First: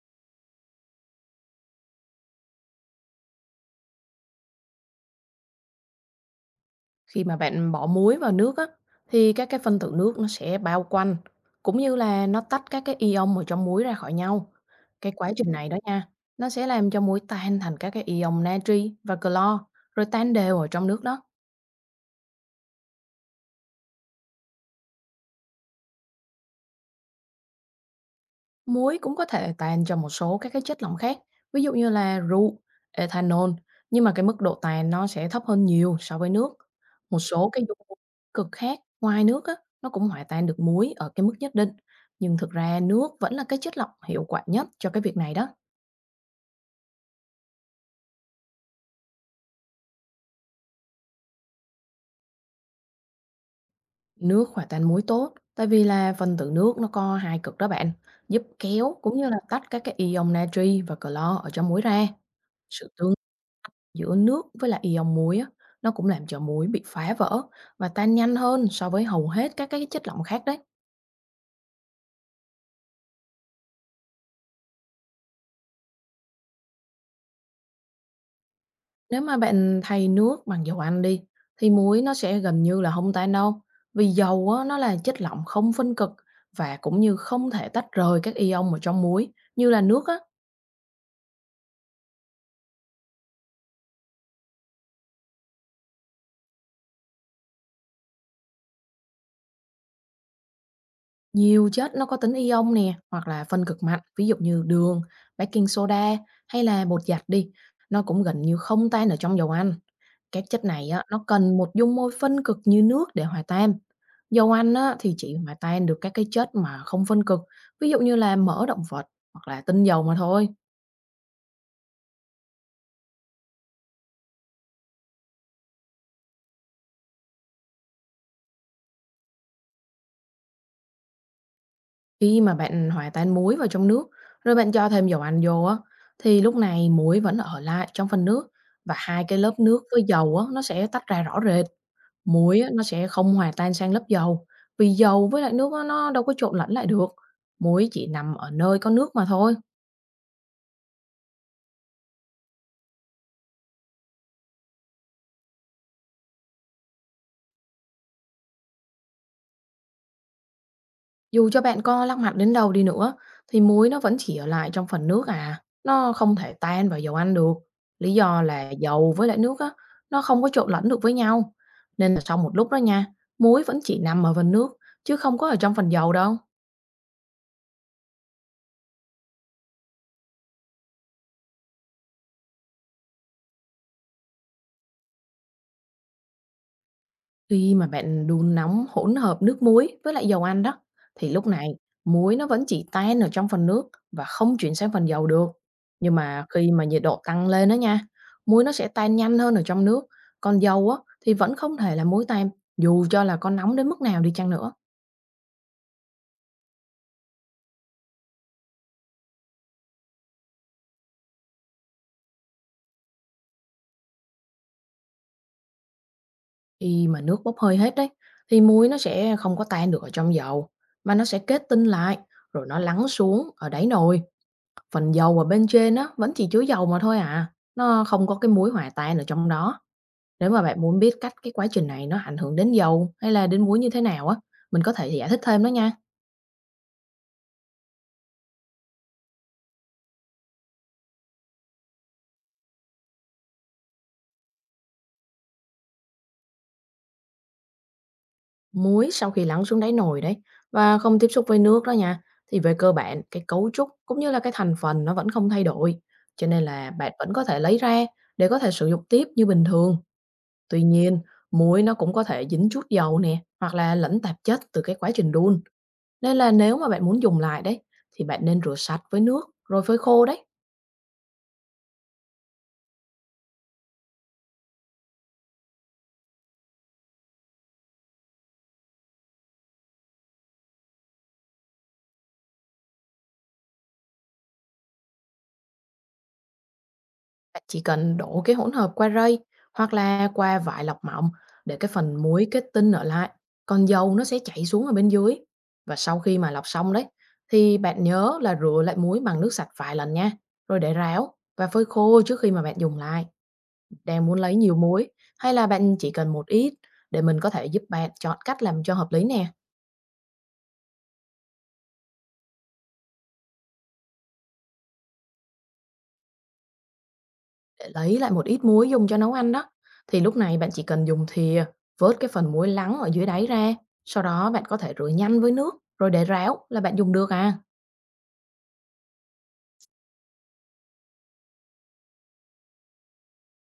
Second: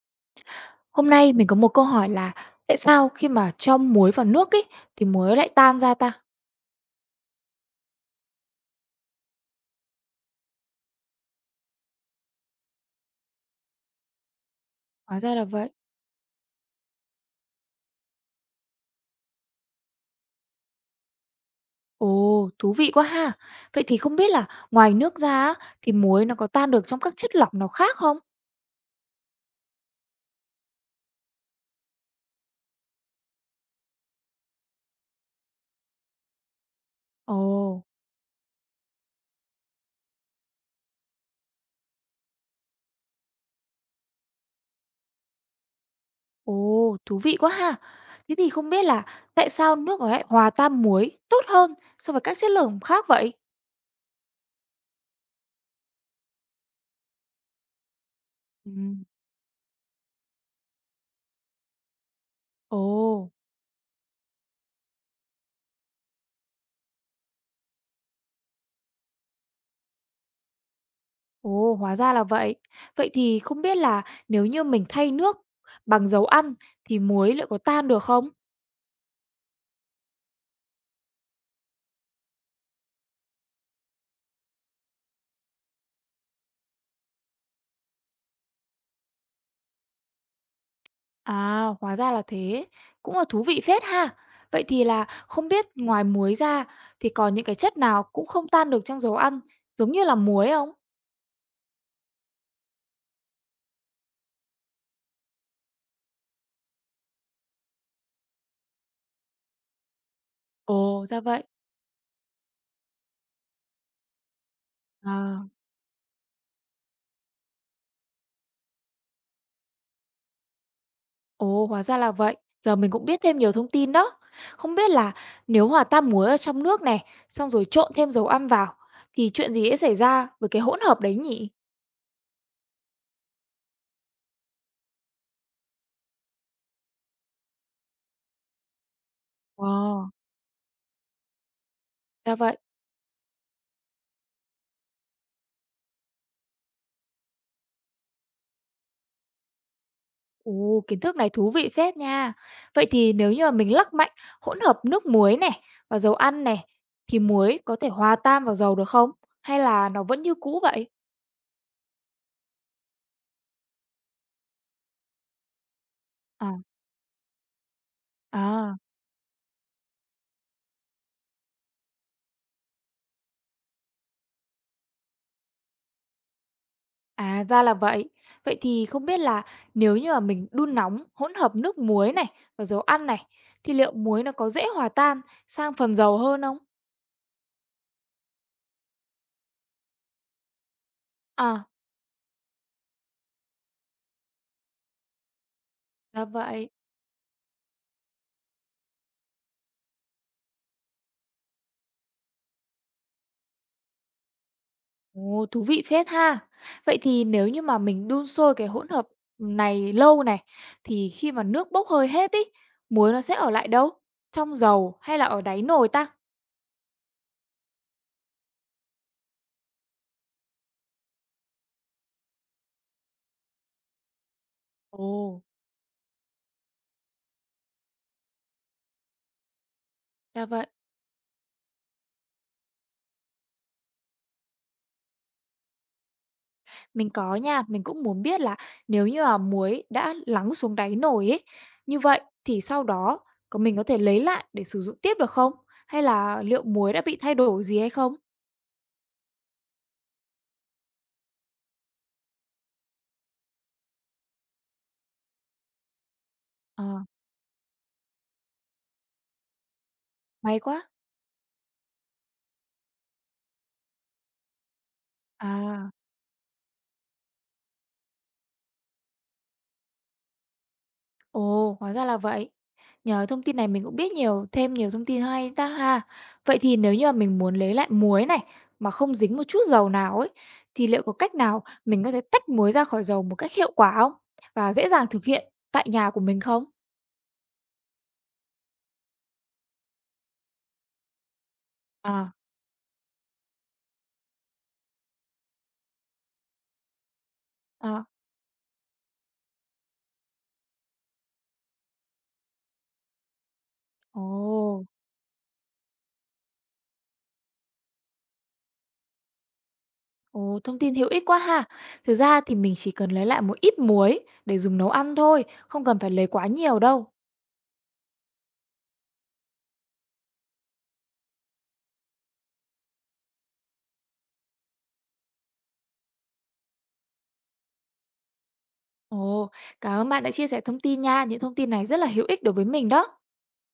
Hôm nay mình có một câu hỏi là tại sao khi mà cho muối vào nước ấy thì muối lại tan ra ta? Khi mà bạn bỏ muối vào nước á, thì các cái phân tử nước nó sẽ bao quanh, cũng như là nó tách các cái ion ở trong muối ra khỏi nhau. Cái Hóa quá ra là trình vậy. này đó nha, nó sẽ làm cho muối tan thành các cái ion natri và clo, rồi tan đều ở trong nước đó. Ồ, thú vị quá ha. Vậy thì không biết là ngoài nước ra á, thì muối nó có tan được trong các chất lỏng nào khác không? Muối cũng có thể tan trong một số các cái chất lỏng khác, ví dụ như là rượu, ethanol, nhưng mà cái mức độ tan nó sẽ thấp hơn nhiều so với nước. Một số cái dung Ồ, cực khác ngoài nước á, nó cũng hòa tan được muối ở cái mức nhất định, nhưng thực ra nước vẫn là cái chất lỏng hiệu quả nhất cho cái việc này đó. ồ, thú vị quá ha. Thế thì không biết là tại sao nước nó lại hòa tan muối tốt hơn so với các chất lỏng khác vậy? Nước hòa tan muối tốt, tại vì là phân tử nước nó có hai cực đó bạn, giúp Ừ. kéo cũng như là tách các cái ion natri và clo ở trong muối ra. Ồ, Sự tương Giữa nước với lại ion muối á, nó cũng làm cho muối bị phá vỡ và tan nhanh hơn so với hầu hết các cái chất lỏng khác đấy. ồ, hóa ra là vậy. Vậy thì không biết là nếu như mình thay nước bằng dầu ăn thì muối liệu có tan được không? Nếu mà bạn thay nước bằng dầu ăn đi, thì muối nó sẽ gần như là không tan đâu. Vì dầu á, nó là chất lỏng không phân cực và cũng như không thể tách rời các ion ở trong muối. Như là nước á, À, hóa ra là thế. Cũng là thú vị phết ha. Vậy thì là không biết ngoài muối ra thì còn những cái chất nào cũng không tan được trong dầu ăn, giống như là muối không? nhiều chất nó có tính ion nè, hoặc là phân cực mạnh, ví dụ như đường, baking soda hay là bột giặt đi, nó cũng gần như không tan ở trong dầu ăn. Các chất này á, Ồ, ra nó vậy. cần một dung môi phân cực như nước để hòa tan. Dầu ăn á, thì chỉ À, hòa tan được các cái chất mà không phân cực, ví dụ như là mỡ động vật hoặc là tinh dầu mà thôi. ồ, hóa ra là vậy. Giờ mình cũng biết thêm nhiều thông tin đó. Không biết là nếu hòa tan muối ở trong nước này, xong rồi trộn thêm dầu ăn vào, thì chuyện gì sẽ xảy ra với cái hỗn hợp đấy nhỉ? Khi mà bạn hòa tan muối vào trong nước, rồi bạn cho thêm dầu ăn vô á, thì lúc này muối vẫn ở lại trong phần nước và hai cái lớp Ồ, nước với dầu á, nó sẽ tách ra rõ rệt. ra vậy. Muối á, nó sẽ không hòa tan sang lớp dầu, vì dầu với lại nước á, nó đâu có trộn lẫn lại được. Muối chỉ nằm ở nơi có nước mà thôi. Ồ, kiến thức này thú vị phết nha. Vậy thì nếu như mà mình lắc mạnh hỗn hợp nước muối này và dầu ăn này thì muối có thể hòa tan vào dầu được không? Hay là nó vẫn như cũ vậy? Dù cho bạn có lắc mặt đến đâu đi nữa, thì muối nó vẫn chỉ ở lại trong phần nước à. Nó không thể À, tan vào dầu ăn được. Lý do là à, dầu với lại nước á, nó không có trộn lẫn được với nhau. Nên là sau một lúc đó nha, muối vẫn chỉ nằm ở phần nước, chứ không có ở trong phần dầu đâu. à ra là vậy. Vậy thì không biết là nếu như mà mình đun nóng hỗn hợp nước muối này và dầu ăn này thì liệu muối nó có dễ hòa tan sang phần dầu hơn không? Khi mà bạn đun nóng hỗn hợp nước muối với lại dầu ăn đó, thì lúc À, này muối nó vẫn chỉ tan ở trong phần nước và không chuyển sang phần dầu được. Nhưng ra mà vậy. khi mà nhiệt độ tăng lên đó nha, muối nó sẽ tan nhanh hơn ở trong nước, còn dầu á thì vẫn không thể là muối tan dù cho là có nóng đến mức nào đi chăng nữa. Ồ, thú vị phết ha! Vậy thì nếu như mà mình đun sôi cái hỗn hợp này lâu này, thì khi mà nước bốc hơi hết ấy, muối nó sẽ ở lại đâu? Trong dầu hay là ở đáy nồi ta? Khi mà nước bốc hơi hết đấy, thì muối nó sẽ không có tan được ở trong dầu, mà nó sẽ kết tinh lại rồi nó lắng xuống ở đáy nồi. Ồ, Phần dầu ở bên trên á, vẫn chỉ chứa dầu mà thôi à, nó không có cái muối hòa tan ở trong đó. ra Nếu mà vậy. bạn muốn biết cách cái quá trình này nó ảnh hưởng đến dầu hay là đến muối như thế nào á, mình có thể giải thích thêm đó nha. Mình có nha, mình cũng muốn biết là nếu như mà muối đã lắng xuống đáy nồi ấy, như vậy thì sau đó mình có thể lấy lại để sử dụng tiếp được không? Hay là liệu muối đã bị thay đổi gì hay không? Muối sau khi lắng xuống đáy nồi đấy và không tiếp xúc với nước đó nha, thì về cơ bản cái cấu trúc cũng như là cái thành phần nó vẫn không thay đổi. Cho nên Ờ, là bạn vẫn có thể lấy ra để có thể sử dụng tiếp như bình thường. may quá. Tuy nhiên, muối nó cũng có thể dính chút dầu nè, hoặc là lẫn tạp chất từ cái quá trình đun. À. Nên là nếu mà bạn muốn dùng lại đấy, thì bạn nên rửa sạch với nước rồi phơi khô đấy. Ồ, hóa ra là vậy. Nhờ thông tin này mình cũng biết nhiều thêm nhiều thông tin hay ta ha. Vậy thì nếu như mà mình muốn lấy lại muối này mà không dính một chút dầu nào ấy thì liệu có cách nào mình có thể tách muối ra khỏi dầu một cách hiệu quả không? Và dễ dàng thực hiện tại nhà của mình không? Bạn chỉ cần đổ cái hỗn hợp qua rây hoặc là qua vải lọc mỏng để cái phần À, muối kết tinh ở lại, còn dầu nó sẽ chảy xuống ở bên dưới. Và sau khi mà lọc xong đấy, thì bạn à, nhớ là rửa lại muối bằng nước sạch vài lần nha, rồi để ráo và phơi khô trước khi mà bạn dùng lại. Đang muốn lấy nhiều ồ, muối hay là bạn chỉ cần một ít, để mình có thể giúp bạn chọn cách làm cho hợp lý nè. ồ, thông tin hữu ích quá ha. Thực ra thì mình chỉ cần lấy lại một ít muối để dùng nấu ăn thôi, không cần phải lấy quá nhiều đâu. Để lấy lại một ít muối dùng cho nấu ăn đó, thì lúc này bạn chỉ cần dùng thìa vớt cái phần muối lắng ở dưới đáy ra, sau đó bạn có thể rửa nhanh với nước rồi để ráo là bạn dùng được à. Ồ, cảm ơn bạn đã chia sẻ thông tin nha. Những thông tin này rất là hữu ích đối với mình đó.